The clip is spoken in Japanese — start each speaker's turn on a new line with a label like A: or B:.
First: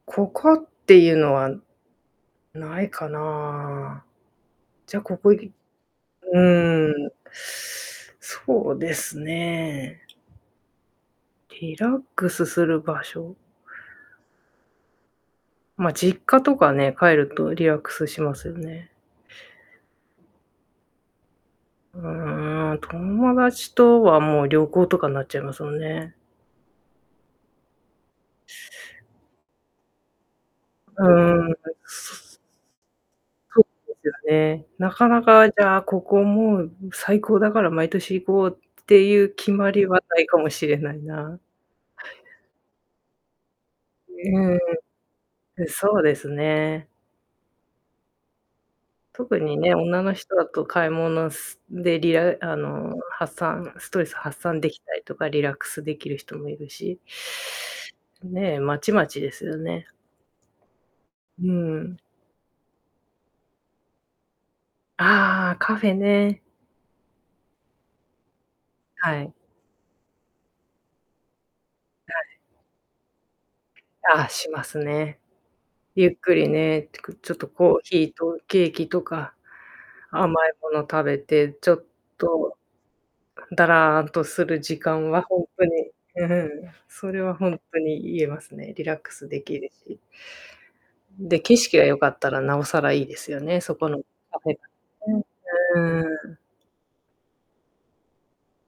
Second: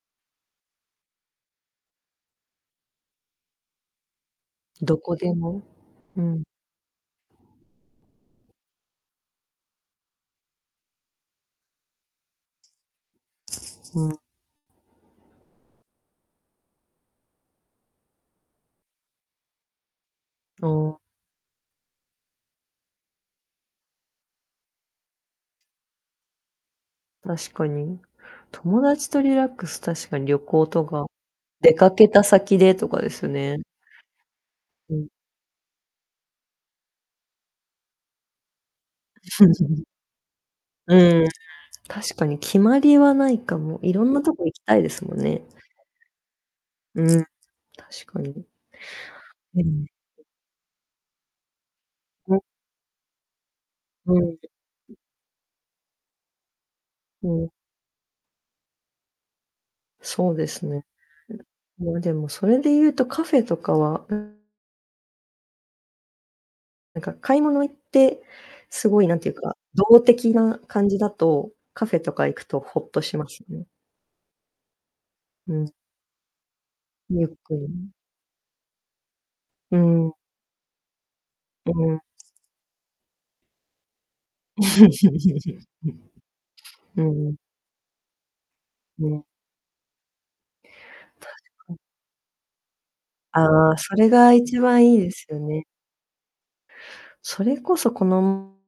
A: ここっていうのは、ないかな。じ
B: ど
A: ゃ、
B: こ
A: ここ
B: で
A: い
B: も？うん。
A: うん。そうですね。リラックスする場所。
B: うん。
A: ま、実家とかね、帰るとリラックスしますよね。
B: お。
A: うーん、友達とはもう旅行とかんなっちゃいますもんね。
B: 確かに、友達とリラックス、確かに旅行と
A: う
B: か、
A: ーん。
B: 出かけた先でとかです
A: ふ
B: ね。
A: ですよね。な
B: う
A: か
B: ん。
A: なかじゃあ、ここもう最高だから毎年行こうっていう決まり はないかもしれない
B: うん、
A: な。
B: 確かに決まりはないかも。いろんな
A: い
B: とこ行
A: う
B: き
A: ん。
B: たいですもんね。
A: え、そうですね。
B: うん、確かに。
A: 特に
B: う
A: ね、
B: ん。
A: 女の人だと買い物すでリラ
B: お。
A: あの、発散ストレ
B: う
A: ス
B: ん。
A: 発散でき
B: う
A: た
B: ん。
A: りとか、リラックスできる人もいるし
B: うん。
A: ね、まちまちですよね。
B: そうですね。いだ
A: うん。
B: ま、でもそれで言うとカフェとかは、うん。
A: ああ、カフェね。
B: なんか買い物行って、凄い何
A: は
B: て
A: い。
B: 言うか、動的な感じだと、カフェ
A: は
B: とか
A: い。
B: 行くとほっとしますね。
A: ああ、しますね。
B: うん。
A: ゆっくりね、ってか、
B: ゆっ
A: ちょっと
B: くり
A: コー
B: ね。
A: ヒーとケーキとか、
B: うん。
A: 甘いもの食べて、ち
B: う
A: ょっ
B: ん。
A: とだらーんとする時間は、ほんとに。う、ふん、
B: うう
A: それは
B: ん。
A: ほんとに言えますね、リラック
B: ね。
A: スできるし。
B: 確
A: で、景
B: か
A: 色
B: に。
A: が良かったら、なおさらいいですよね、
B: あ
A: そ
B: あ、
A: こ
B: そ
A: の
B: れが
A: カフェが。
B: 一番いいですよね。
A: うん、うーん。
B: それこそ、この